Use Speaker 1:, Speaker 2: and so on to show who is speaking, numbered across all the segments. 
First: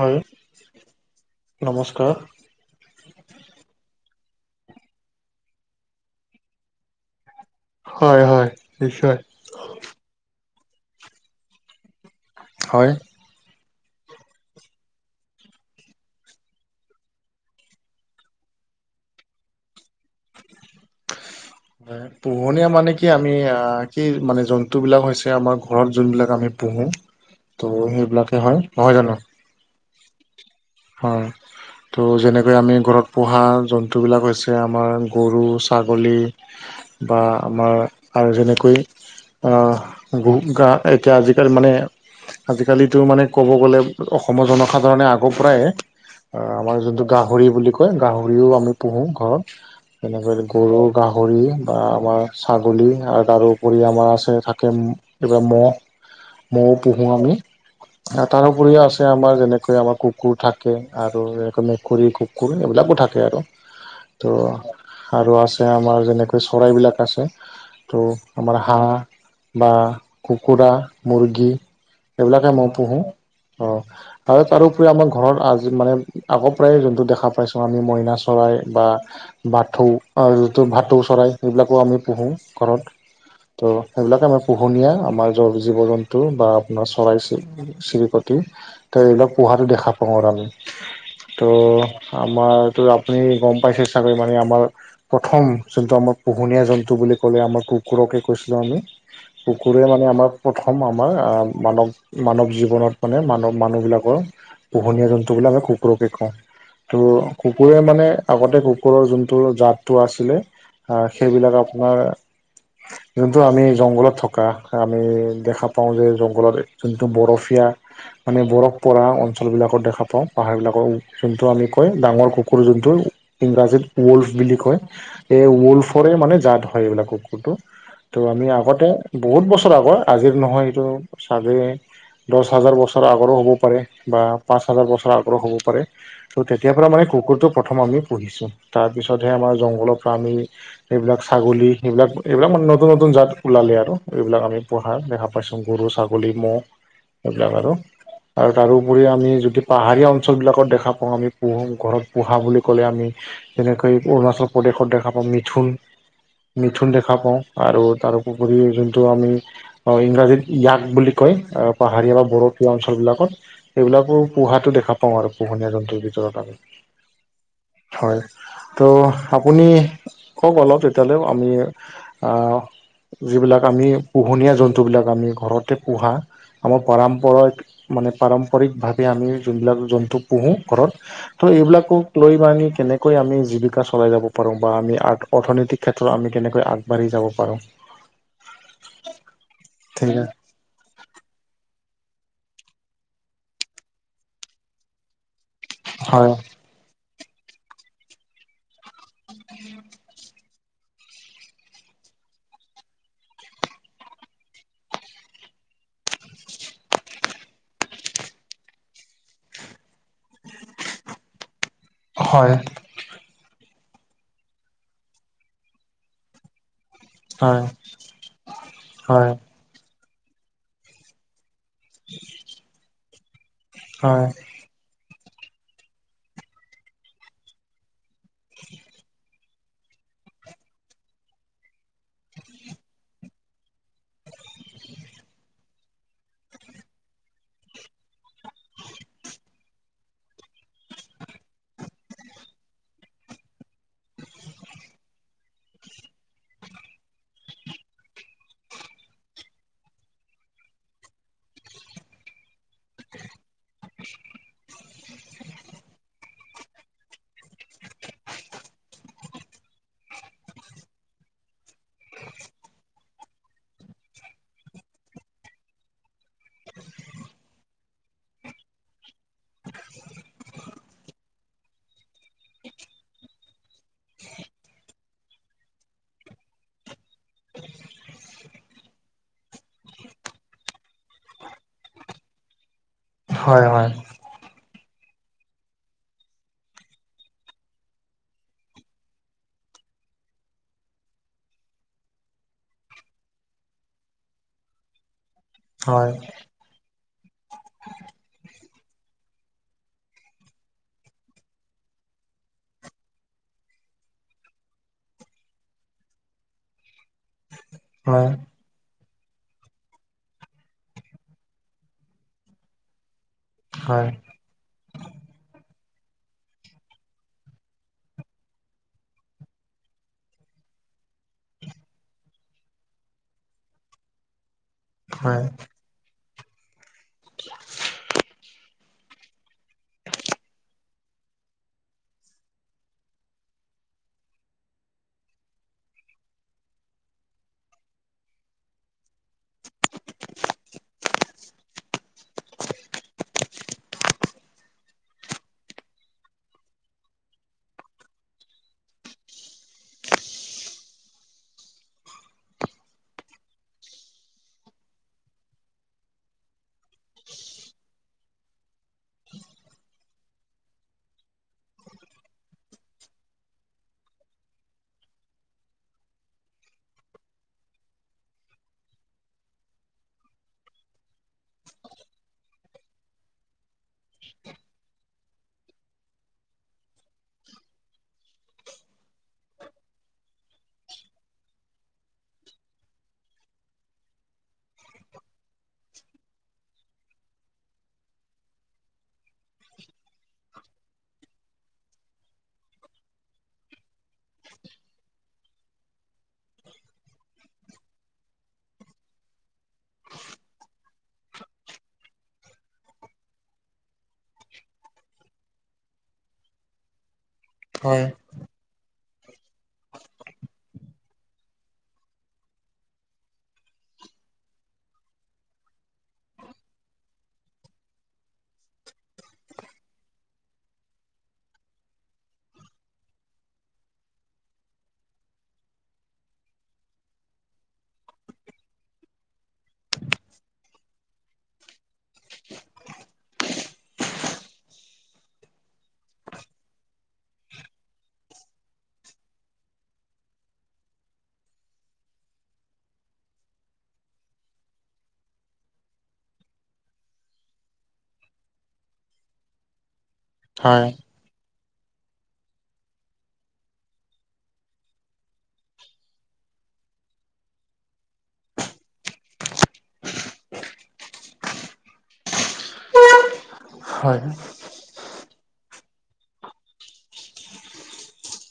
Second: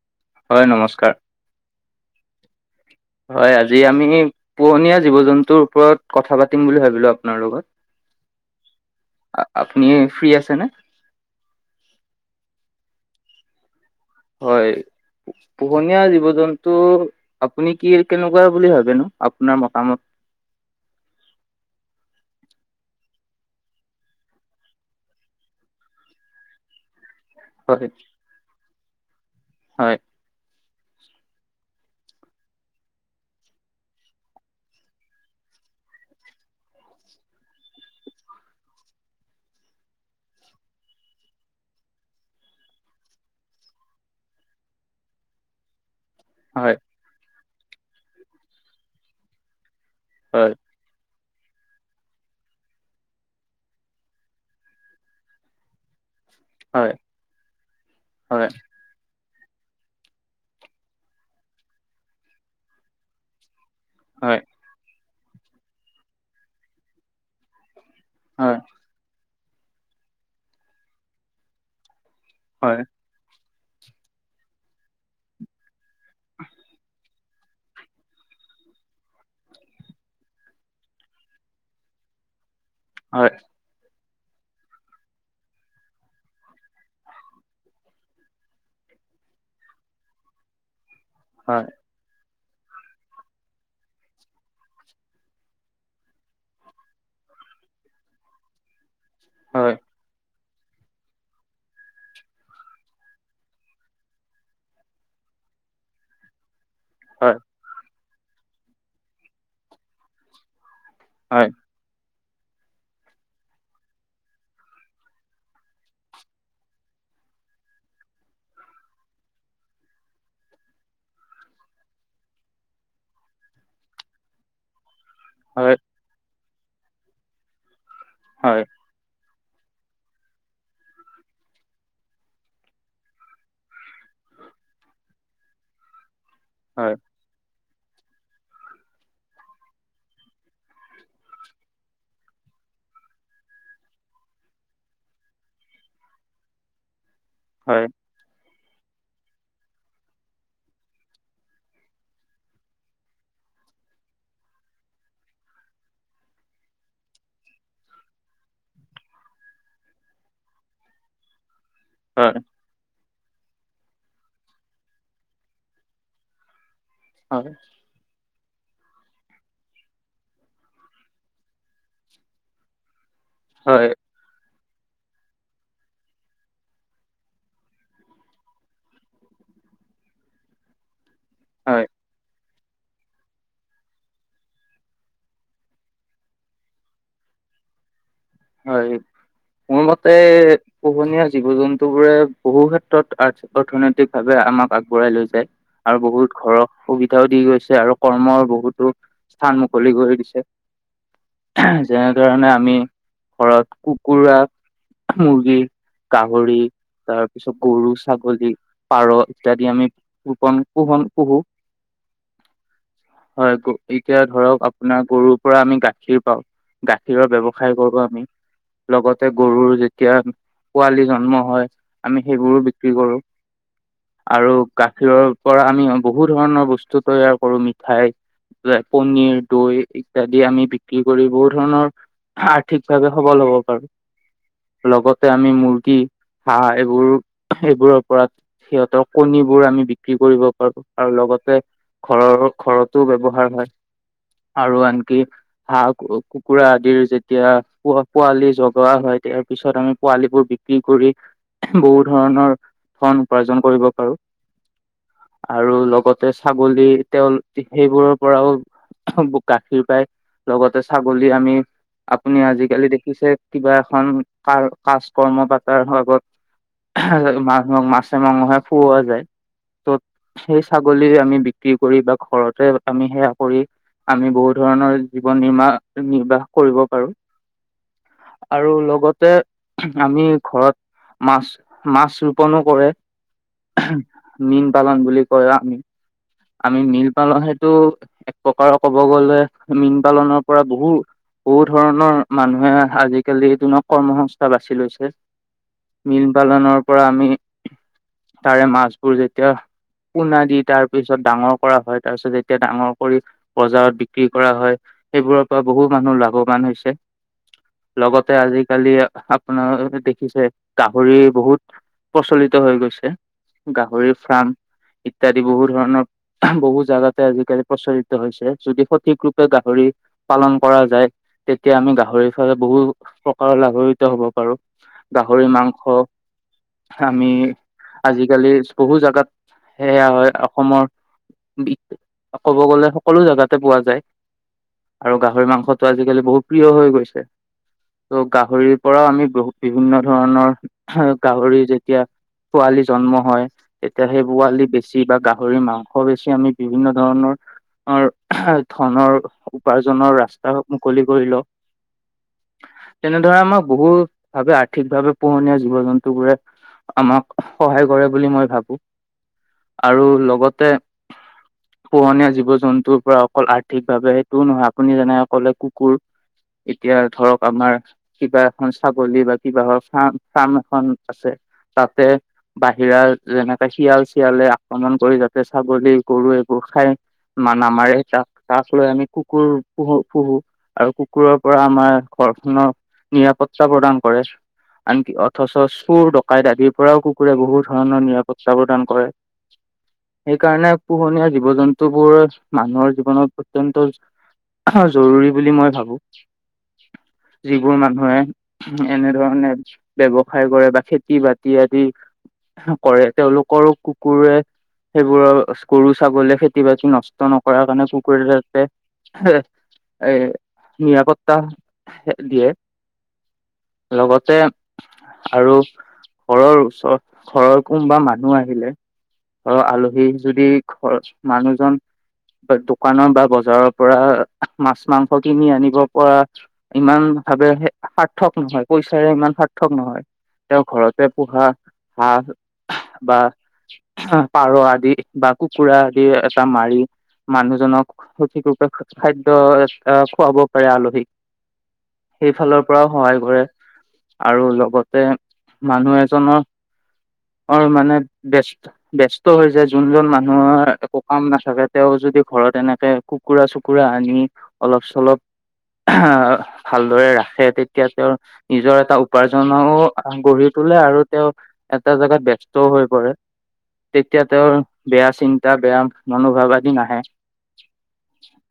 Speaker 1: হয়
Speaker 2: হয়, নমস্কাৰ।
Speaker 1: নমস্কাৰ।
Speaker 2: হয় আজি আমি, পোহনীয়া জীৱ জন্তুৰ ওপৰত কথা পাতিম বুলি ভাবিলোঁ আপোনাৰ লগত।
Speaker 1: হয়, হয়, নিশ্চয়।
Speaker 2: আপুনি ফ্ৰী আছে নে?
Speaker 1: হয়।
Speaker 2: হয়। পোহনীয়া জীৱ জন্তু, আপুনি কি কেনেকুৱা বুলি ভাবেনো আপোনাৰ মতামত।
Speaker 1: [unintelligible] পোহনীয়া মানে কি আমি কি মানে, জন্তুবিলাক হৈছে আমাৰ ঘৰত যোনবিলাক আমি পোহোঁ।
Speaker 2: [inaudible]
Speaker 1: ত' সেইবিলাকে হয়, নহয় জানো?
Speaker 2: হয়।
Speaker 1: হয়। তো, যেনেকৈ আমি ঘৰত পোহা জন্তুবিলাক হৈছে, আমাৰ গৰু, ছাগলী বা আমাৰ, আৰু যেনেকৈ গা এতিয়া, আজিকালি মানে আজিকালিটো মানে ক'ব গ'লে, অসমৰ জনসাধাৰণে আগ
Speaker 2: হয়
Speaker 1: আমাৰ যোনটো গাহৰি বুলি কয়, গাহৰিও আমি পোহোঁ ঘৰত। তেনেকে
Speaker 2: হয়
Speaker 1: গৰু গাহৰি, বা আমাৰ ছাগলী, আৰু তাৰ উপৰি আমাৰ আছে, থাকে মহ মহ পোহোঁ আমি,
Speaker 2: হয়
Speaker 1: তাৰোপৰিও আছে আমাৰ যেনেকৈ, আমাৰ কুকুৰ কুকুৰ থাকে, আৰু এনেকৈ মেকুৰী কুকুৰ এইবিলাকো থাকে আৰু, তো
Speaker 2: হয় হয়
Speaker 1: আৰু আছে, আমাৰ যেনেকৈ চৰাইবিলাক আছে, ত'
Speaker 2: হয়
Speaker 1: আমাৰ হাঁহ বা, কুকুৰা, মুৰ্গী, এইবিলাকে মই
Speaker 2: হয়
Speaker 1: পোহোঁ। অ', তাৰ তাৰোপৰি আমাৰ ঘৰত আজি মানে, আগৰ পৰাই যোনটো দেখা পাইছোঁ আমি, মইনা চৰাই, বা বাথৌ, যিটো ভাটৌ, চৰাই সেইবিলাকো আমি পোহোঁ ঘৰত।
Speaker 2: হয়
Speaker 1: ত', সেইবিলাকে আমাৰ পোহনীয়া, আমাৰ জীৱ জন্তু, বা আপোনাৰ চৰাই চিৰিকটি চিৰিকতি, ত ', এইবিলাক পোহাঁটো দেখা পাওঁ আৰু আমি, ত'
Speaker 2: হয়
Speaker 1: আমাৰ ত' আপুনি গম পাইছে চাগে মানে, আমাৰ প্ৰথম, যোনটো আমাৰ পোহনীয়া জন্তু বুলি ক'লে, আমাৰ কুকুৰকে কৈছিলোঁ আমি।
Speaker 2: হয়
Speaker 1: কুকুৰে মানে আমাৰ প্ৰথম আমাৰ মানৱ মানৱ জীৱনত মানে মানৱ মানুহবিলাকৰ। পোহনীয়া জন্তু বিলাক আমি কুকুৰকে খুৱাও তো
Speaker 2: হয়
Speaker 1: কুকুৰ। কুকুৰে মানে আগতে কুকুৰৰ যোনটো জাতটো আছিলে।
Speaker 2: হয়
Speaker 1: সেইবিলাক আপোনাৰ যোনটো আমি জংঘলত থকা আমি দেখা পাওঁ যে, জংঘলত যোনটো বৰফীয়া মানে বৰফ পৰা অঞ্চলবিলাকত দেখা পাওঁ, পাহাৰবিলাকৰ যোনটো আমি কয় ডাঙৰ কুকুৰ যোনটো। ইংৰাজীত ওৱল্ভ বুলি কয়। এই
Speaker 2: হয় হয়
Speaker 1: ওলফৰে মানে জাত হয় এইবিলাক কুকুৰটো ত' আমি
Speaker 2: হয়
Speaker 1: আগতে বহুত বছৰ আগৰ আজিৰ নহয় এইটো চাগে দহ হাজাৰ বছৰ আগৰো হ'ব পাৰে। বা পাঁচ হাজাৰ বছৰ আগৰো হ'ব পাৰে ত' তেতিয়া পৰা মানে কুকুৰটো। প্ৰথম আমি পুহিছোঁ তাৰপিছতহে আমাৰ জংঘলৰ পৰা আমি এইবিলাক ছাগলী সেইবিলাক এইবিলাক মানে নতুন নতুন জাত ওলালে আৰু এইবিলাক আমি পুহা দেখা পাইছোঁ গৰু ছাগলী ম'হ।
Speaker 2: উম।
Speaker 1: সেইবিলাক আৰু। আৰু তাৰোপৰি আমি যদি পাহাৰীয়া অঞ্চলবিলাকত দেখা পাওঁ আমি পুহু ঘৰত পোহা বুলি ক'লে আমি। যেনেকৈ অৰুণাচল প্ৰদেশত দেখা পাওঁ মিথুন। মিথুন দেখা পাওঁ আৰু তাৰ উপৰিও যোনটো আমি অ' ইংৰাজীত য়াক বুলি কয়, পাহাৰীয়া বা
Speaker 2: হয়
Speaker 1: বড়ো টিয়া অঞ্চলবিলাকত। সেইবিলাকো পোহাতটো দেখা পাওঁ আৰু পোহনীয়া জন্তুৰ ভিতৰত আমি।
Speaker 2: হয়।
Speaker 1: হয় ত' আপুনি ক'ক অলপ তেতিয়ালৈ আমি আহ, যিবিলাক
Speaker 2: হয়
Speaker 1: আমি পোহনীয়া জন্তুবিলাক আমি ঘৰতে পোহা আমাৰ পৰম্পৰা এক মানে। পাৰম্পৰিকভাৱে আমি যোনবিলাক জন্তু পোহো ঘৰত ত'
Speaker 2: হয়
Speaker 1: এইবিলাকক লৈ বা আমি কেনেকৈ কৈ আমি জীৱিকা চলাই যাব পাৰোঁ বা আমি অৰ্থনৈতিক ক্ষেত্ৰত আমি কেনেকৈ আগবাঢ়ি যাব পাৰোঁ।
Speaker 2: হয়, মোৰ
Speaker 1: ঠিক
Speaker 2: মতে
Speaker 1: আছে
Speaker 2: পোহনীয়া জীৱ জন্তু বোৰে বহু ক্ষেত্ৰত অৰ্থনৈতিক ভাৱে আমাক আগবঢ়াই লৈ যায়। আৰু
Speaker 1: হয়
Speaker 2: বহুত ঘৰত সুবিধাও দি গৈছে আৰু কৰ্মৰ বহুতো স্থান মুকলি কৰি দিছে। যেনেধৰণে আমি ঘৰত কুকুৰা, মুৰ্গী, গাহৰি, তাৰ পিছত গৰু, ছাগলী, পাৰ ইত্যাদি আমি কপন কুহন পুহু।
Speaker 1: হয়।
Speaker 2: হয় এতিয়া ধৰক আপোনাৰ গৰুৰ পৰা আমি গাখীৰ পাওঁ। গাখীৰৰ
Speaker 1: হয়
Speaker 2: ব্যৱসায় কৰো আমি, লগতে
Speaker 1: হয়
Speaker 2: গৰুৰ যেতি য়া পোৱালি জন্ম হয় আমি সেইবোৰো বিক্ৰী কৰো,
Speaker 1: হয়
Speaker 2: আৰু গাখীৰৰ পৰা আমি বহু ধৰণৰ বস্তু তৈয়াৰ কৰো, মিঠাই পনিৰ, দৈ ইত্যাদি আমি বিক্ৰী কৰি বহুত ধৰণৰ ঠিকভাবে সবল হব পাৰো। লগতে আমি মুৰ্গী হাঁহ এইবোৰ এইবোৰৰ পৰা সিহঁতৰ কণীবোৰ আমি বিক্ৰী কৰিব পাৰো। আৰু লগতে ঘৰৰ ঘৰতো ব্যৱহাৰ হয়। আৰু আনকি হাঁহ কু কুকুৰা আদিৰ যে তিয়া পো পোৱালি জগোৱা হয় তেয়াৰ পিছত আমি পোৱালিবোৰ বিক্ৰী কৰি বহু ধৰণৰ ধন উপাৰ্জন কৰিব পাৰো। আৰু লগতে ছাগলী তেঁও সেইবোৰৰ পৰাও গাখীৰ পায়, লগতে ছাগলী আমি আপুনি আজিকালি দেখিছে কিবা এখন ক কাজ কৰ্ম পাতাৰ ভাগত মাছ মাছে মাংহে খুওৱা যায়, ত'ত সেই ছাগলী আমি বিক্ৰী কৰি, বা ঘৰতে আমি সেৱা কৰি আমি বহু ধৰণৰ জীৱন নিৰ্বাহ কৰিব পাৰো। আৰু লগতে, আমি ঘৰত মাছ, মাছ ৰোপনো কৰে।
Speaker 1: হয় হয়।
Speaker 2: মীন পালন বুলি কয় আমি। আমি মীন পালন সেইটো, এক প্ৰকাৰৰ ক'ব গ'লে, মীন পালনৰ পৰা বহু বহু ধৰণৰ মানুহে আজিকালি, দিনক কৰ্ম সংস্থা বাছি লৈছে।
Speaker 1: হয়
Speaker 2: মীন পালনৰ পৰা আমি, তাৰে মাছবোৰ যেতিয়া পোনা দি তাৰ পিছত ডাঙৰ কৰা হয়, তাৰ পিছত যেতিয়া ডাঙৰ কৰি বজাৰত বিক্ৰী কৰা হয়, সেইবোৰৰ পৰা বহু মানুহ লাভ বান হৈছে,
Speaker 1: হয় হয়
Speaker 2: লগতে আজিকালি আপোনাৰ দেখিছে, গাহৰি বহুত প্ৰচলিত হৈ গৈছে।
Speaker 1: হয়
Speaker 2: গাহৰি ফাৰ্ম, ইত্যাদি বহুত ধৰণৰ বহু জাগাতে আজিকালি প্ৰচলিত হৈছে। যদি সঠিক ৰূপে গাহৰি পালন কৰা যায় তেতিয়া আমি গাহৰি, বহু প্ৰকাৰৰ লাভানিত হ'ব পাৰো। গাহৰি মাংস আমি, আজিকালি বহু জোগাত, সেয়া হয়। অসমৰ ক'ব গ'লে সকলো জাগাতে পোৱা যায়। আৰু গাহৰি মাংস টো আজিকালি বহু প্ৰিয় হৈ গৈছে। ত' গাহৰিৰ পৰাও আমি বহু বিভিন্ন ধৰণৰ, গাহৰি যেতিয়া পোৱালি জন্ম হয় তেতিয়া সেই পোৱালী বেছি, বা গাহৰি মাংস বেছি আমি বিভিন্ন ধৰণৰ ধনৰ, উপাৰ্জনৰ ৰাস্তা মুকলি কৰিল লওঁ তেনেদৰে আমাক বহুত ভাৱে, আৰ্থিকভাৱে পোহনীয়া জীৱ জন্তু বোৰে আমাক সহায় কৰে বুলি মই ভাবোঁ, আৰু লগতে পোহনীয়া জীৱ জন্তুৰ পৰা অকল আৰ্থিকভাৱে সেইটোও নহয়, আপুনি যেনেকে ক'লে কুকুৰ এতিয়া ধৰক আমাৰ কিবা এখন ছাগলী বা কিবা ফা ফাৰ্ম এখন আছে, তাতে বাহিৰা যেনেকে শিয়াল চিয়ালে আক্ৰমণ কৰি যাতে ছাগলী, গৰু এইবোৰ খাই মা, নমাৰে তাক লৈ আমি কুকুৰ পোহোঁ। পুহোঁ, আৰু কুকুৰৰ পৰা আমাৰ ঘৰখনৰ নিৰাপত্তা প্ৰদান কৰে। আনকি অথচ, চোৰ ডকাইত আদিৰ পৰাও কুকুৰে বহুত ধৰণৰ নিৰাপত্তা প্ৰদান কৰে। সেইকাৰণে, পোহনীয়া জীৱ জন্তুবোৰৰ মানুহৰ জীৱনত অত্যন্ত জৰুৰী বুলি মই ভাবো, যিবোৰ মানুহে এনেধৰণে ব্যৱসায় কৰে, বা খেতি বাতি আদি কৰে, তেওঁলোকৰো কুকুৰে সেইবোৰৰ গৰু, ছাগলীয়ে খেতি বাতি নষ্ট নকৰা
Speaker 1: হয়
Speaker 2: কাৰণে,
Speaker 1: হয়
Speaker 2: কুকুৰে যাতে এ, নিৰাপত্তা দিয়ে, লগতে আৰু, ঘৰৰ ওচৰ, ঘৰৰ কোনোবা মানুহ আহিলে আৰু আলহী যদি, ঘৰৰ মানুহজন দোকানৰ বা বজাৰৰ পৰা, মাছ মাংস কিনি আনিব পৰা ইমান ভাবে সাৰ্থক নহয়, পইচাৰে ইমান সাৰ্থক নহয়। তেওঁ ঘৰতে পোহাঁ, হাঁহ বা পাৰ আদি, বা কুকুৰা আদি এটা মাৰি মানুহজনক সঠিক ৰূপে, খাদ্য খুৱাব পাৰে আলহীক। সেইফালৰ পৰাও সহায় কৰে। আৰু লগতে মানুহ এজনৰ অ ', মানে বেষ্ট, বেষ্ট টো হৈ যায়, যোনজন মানুহৰ একো কাম নাথাকে তেওঁ যদি ঘৰত এনেকে কুকুৰা আনি, অলপ চলপ ভালদৰে ৰাখে তেতিয়া, তেওঁ নিজৰ এটা উপাৰ্জনও গঢ়ি তোলে, আৰু তেওঁ এটা জেগাত ব্যস্তও হৈ পৰে।
Speaker 1: হয়
Speaker 2: তেতিয়া
Speaker 1: হয়
Speaker 2: তেওঁৰ বেয়া চিন্তা, বেয়া মনোভাৱ আদি, নাহে।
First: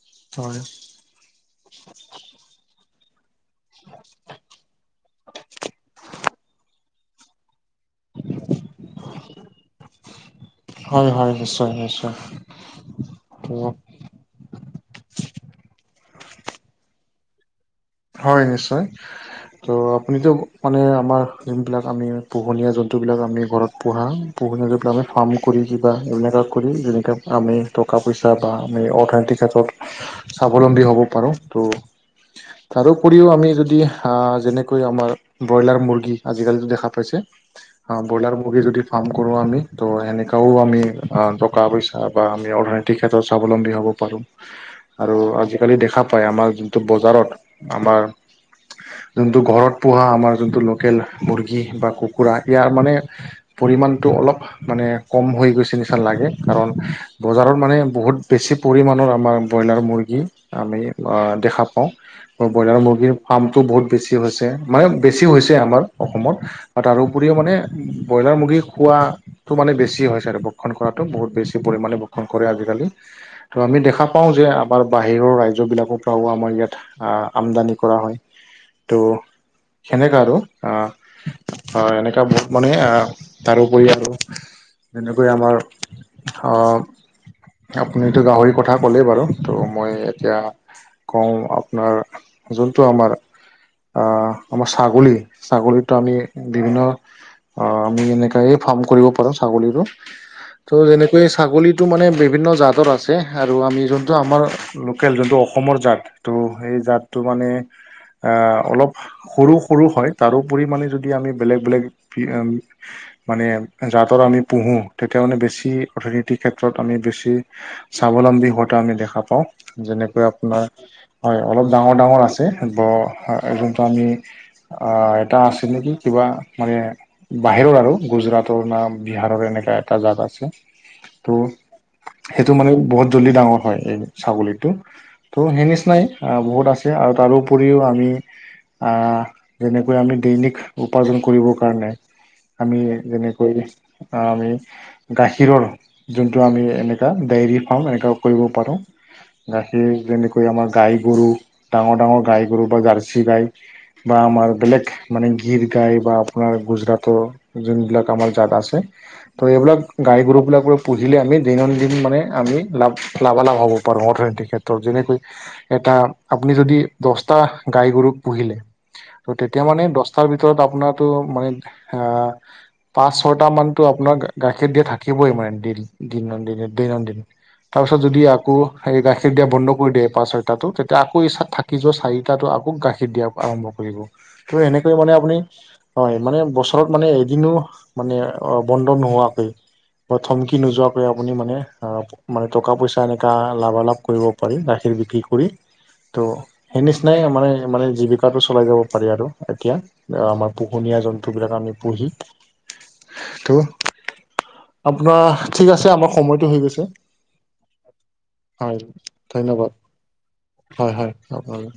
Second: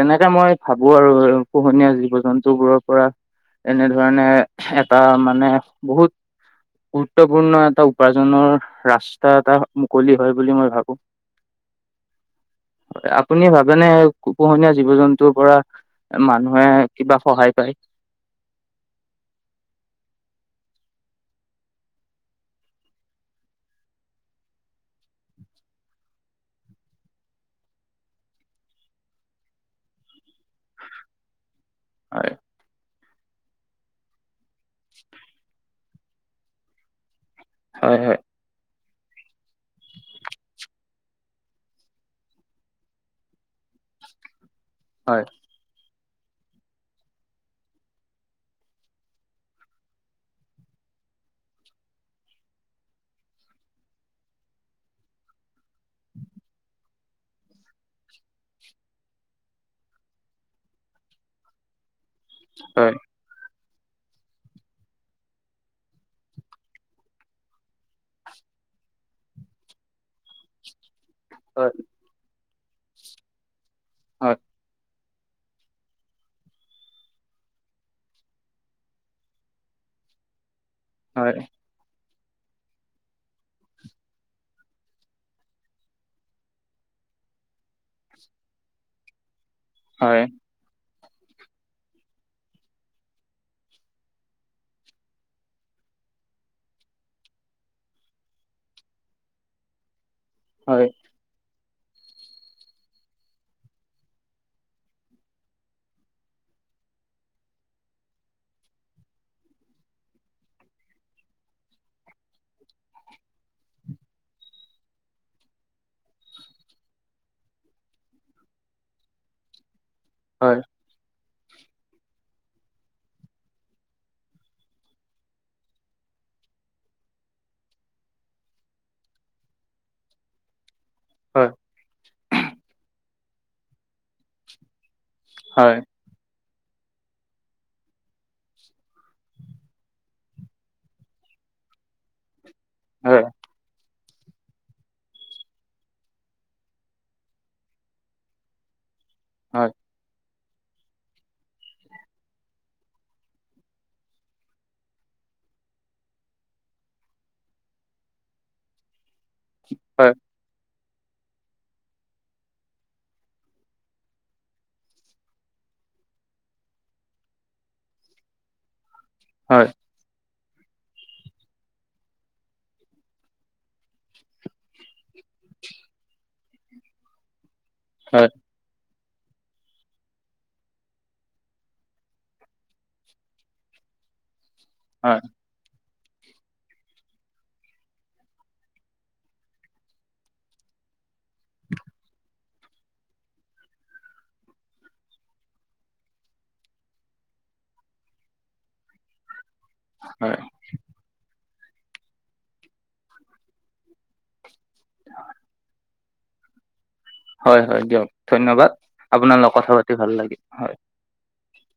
Speaker 2: তেনেকে মই
Speaker 1: হয়
Speaker 2: ভাবো আৰু, পোহনীয়া জীৱ জন্তু বোৰৰ পৰা এনেধৰণে, এটা মানে বহুত গুৰুত্বপূৰ্ণ এটা উপাৰ্জনৰ ৰাস্তা এটা, মুকলি হয় বুলি মই ভাবো
Speaker 1: হয় হয়, নিশ্চয়, নিশ্চয়।
Speaker 2: আপুনি ভাবেনে পোহনীয়া জীৱ জন্তুৰ পৰা, মানুহে কিবা সহায় পায়।
Speaker 1: হয়, নিশ্চয়। ত' আপুনিটো মানে আমাৰ, যোনবিলাক আমি পোহনীয়া জন্তুবিলাক আমি ঘৰত পোহাঁ পোহনীয়া যিবিলাক আমি ফাৰ্ম কৰি, কিবা এইবিলাক কৰি যেনেকৈ আমি টকা পইচা বা, আমি অৰ্থনৈতিক ক্ষেত্ৰত স্বাৱলম্বী হ'ব পাৰো, ত'
Speaker 2: হয়।
Speaker 1: তাৰোপৰিও আমি যদি, যেনেকৈ আমাৰ ব্ৰইলাৰ মুৰ্গী, আজিকালিটো দেখা পাইছে অ',
Speaker 2: হয়
Speaker 1: ব্ৰইলাৰ যদি ফাৰ্ম কৰোঁ আমি, ত' সেনেকেও আমি টকা পইচা, বা আমি অৰ্থনৈতিক এই‌ ক্ষেত্ৰত স্বাৱলম্বী হ'ব পাৰোঁ।
Speaker 2: [inaudible]
Speaker 1: আৰু আজিকালি দেখা পায়, আমাৰ যোনটো বজাৰত আমাৰ যোনটো ঘৰত পোহাঁ আমাৰ যোনটো, লোকেল মুৰ্গী, বা কুকুৰা ইয়াৰ মানে পৰিমাণটো অলপ মানে কম হৈ গৈছে নিচিনা লাগে, কাৰণ বজাৰত মানে, বহুত বেছি পৰিমাণৰ আমাৰ ব্ৰইলাৰ মুৰ্গী আমি দেখা পাওঁ, আৰু ব্ৰইলাৰ
Speaker 2: হয়
Speaker 1: মুৰ্গীৰ ফাৰ্মটো বহুত বেছি হৈছে, মানে বেছি হৈছে আমাৰ অসমত। বা তাৰোপৰিও মানে, ব্ৰইলাৰ মুৰ্গী খোৱাটো মানে বেছি হৈছে আৰু। ভক্ষণ কৰাটো, বহুত বেছি
Speaker 2: হয়
Speaker 1: পৰিমাণে ভক্ষণ কৰে আজিকালি, ত' আমি দেখা পাওঁ
Speaker 2: হয়
Speaker 1: যে আমাৰ বাহিৰৰ ৰাজ্যবিলাকৰ পৰাও আমাৰ ইয়াত আমদানি কৰা হয়, ত' সেনেকা আৰু।
Speaker 2: হয়।
Speaker 1: হয়, এনেকুৱা বহুত মানে তাৰোপৰি আৰু যেনেকৈ আমাৰ, অ' আপুনিটো গাহৰি কথা ক'লেই বাৰু, ত' মই
Speaker 2: হয়
Speaker 1: এতিয়া কওঁ আপোনাৰ, যোনটো আমাৰ আহ, আমাৰ ছাগলী, ছাগলীটো আমি বিভিন্ন অ', আমি এনেকাই ফাৰ্ম কৰিব পাৰোঁ ছাগলীৰো, ত'
Speaker 2: হয়
Speaker 1: যেনে ছাগলীটো মানে বিভিন্ন জাতৰ আছে, আৰু আমি যোনটো আমাৰ লোকেল, যোনটো অসমৰ জাত, ত' সেই জাতটো মানে অলপ সৰু সৰু হয়, তাৰোপৰি মানে যদি আমি বেলেগ বেলেগ মানে জাতৰ আমি পোহোঁ, তেতিয়া মানে বেছি অৰ্থনীতিৰ ক্ষেত্ৰত আমি বেছি স্বাৱলম্বী হোৱাাটো আমি দেখা পাওঁ, যেনেকৈ
Speaker 2: হয়
Speaker 1: আপোনাৰ হয়, অলপ ডাঙৰ ডাঙৰ আছে, ব যোনটো আমি এটা আছে নেকি? কিবা মানে বাহিৰৰ আৰু, গুজৰাটৰ না বিহাৰৰ এনেকা এটা জাত আছে ত',
Speaker 2: হয়
Speaker 1: সেইটো মানে বহুত জল্দি ডাঙৰ হয়, এই ছাগলীটো। ত' সেই
Speaker 2: হয়
Speaker 1: নিচিনাই, বহুত আছে আৰু তাৰোপৰিও আমি যেনেকৈ আমি দৈনিক উপাৰ্জন কৰিবৰ কাৰণে আমি
Speaker 2: হয় হয়
Speaker 1: যেনেকৈ আমি গাখীৰৰ যোনটো আমি এনেকুৱা, ডেইলি ফাৰ্ম এনেকুৱা কৰিব পাৰোঁ।
Speaker 2: হয়
Speaker 1: গাখীৰ যেনেকৈ আমাৰ গাই গৰু, ডাঙৰ ডাঙৰ গাই গৰু, বা জাৰ্চি গাই বা আমাৰ বেলেগ মানে গীৰ গাই, বা আপোনাৰ গুজৰাটৰ যোনবিলাক আমাৰ জাত আছে। ত' এইবিলাক গাই গৰুবিলাক পুহিলে আমি দৈনন্দিন মানে আমি লাভ লাভালাভ হ'ব পাৰো অৰ্থনৈতিক ক্ষেত্ৰত। যেনেকৈ এটা আপুনি যদি দহটা গাই গৰুক পুহিলে, ত'
Speaker 2: হয়
Speaker 1: তেতিয়া
Speaker 2: হয়
Speaker 1: মানে দহ তাৰ ভিতৰত আপোনাৰটো মানে অ' পাঁচ ছয়টা মানটো আপোনাৰ গাখীৰ দিয়া থাক থাকিব মানে দি দৈনন্দিন দৈনন্দিনয় তাৰপিছত যদি আকৌ সেই গাখীৰ দিয়া বন্ধ কৰি দিয়ে পাঁচ ছয় তাটো, তেতিয়া আকৌ এই থাকি যোৱা চাৰিটাতো আকৌ গাখীৰ দিয়া আৰম্ভ কৰিব। ত' এনেক মানে আপুনি হয় মানে বছৰত মানে এদিনো মানে অ' বন্ধ নোহোৱাকৈ অ', থমকি নোযোৱাকৈ আপুনি মানে আহ মানে টকা পইচা এনেকা লাভালাভ কৰিব পাৰি গাখীৰ বিক্ৰী কৰি। ত' সেই নিচিনাই মানে মানে জীৱিকাটো চলাই যাব পাৰি আৰু এতিয়া।
Speaker 2: হয়
Speaker 1: অ',
Speaker 2: হয়
Speaker 1: আমাৰ পোহনীয়া জন্তুবিলাক আমি পুহি। ত' আপোনাৰ ঠিক আছে, আমাৰ সময়টো হৈ গৈছে।
Speaker 2: হয়, হয়, দিয়ক ধন্যবাদ!
Speaker 1: হয়
Speaker 2: আপোনাৰ লগত কথা
Speaker 1: ধন্যবাদ
Speaker 2: পাতি ভাল লাগিল হয়।
Speaker 1: হয়, হয়, আপোনালৈও।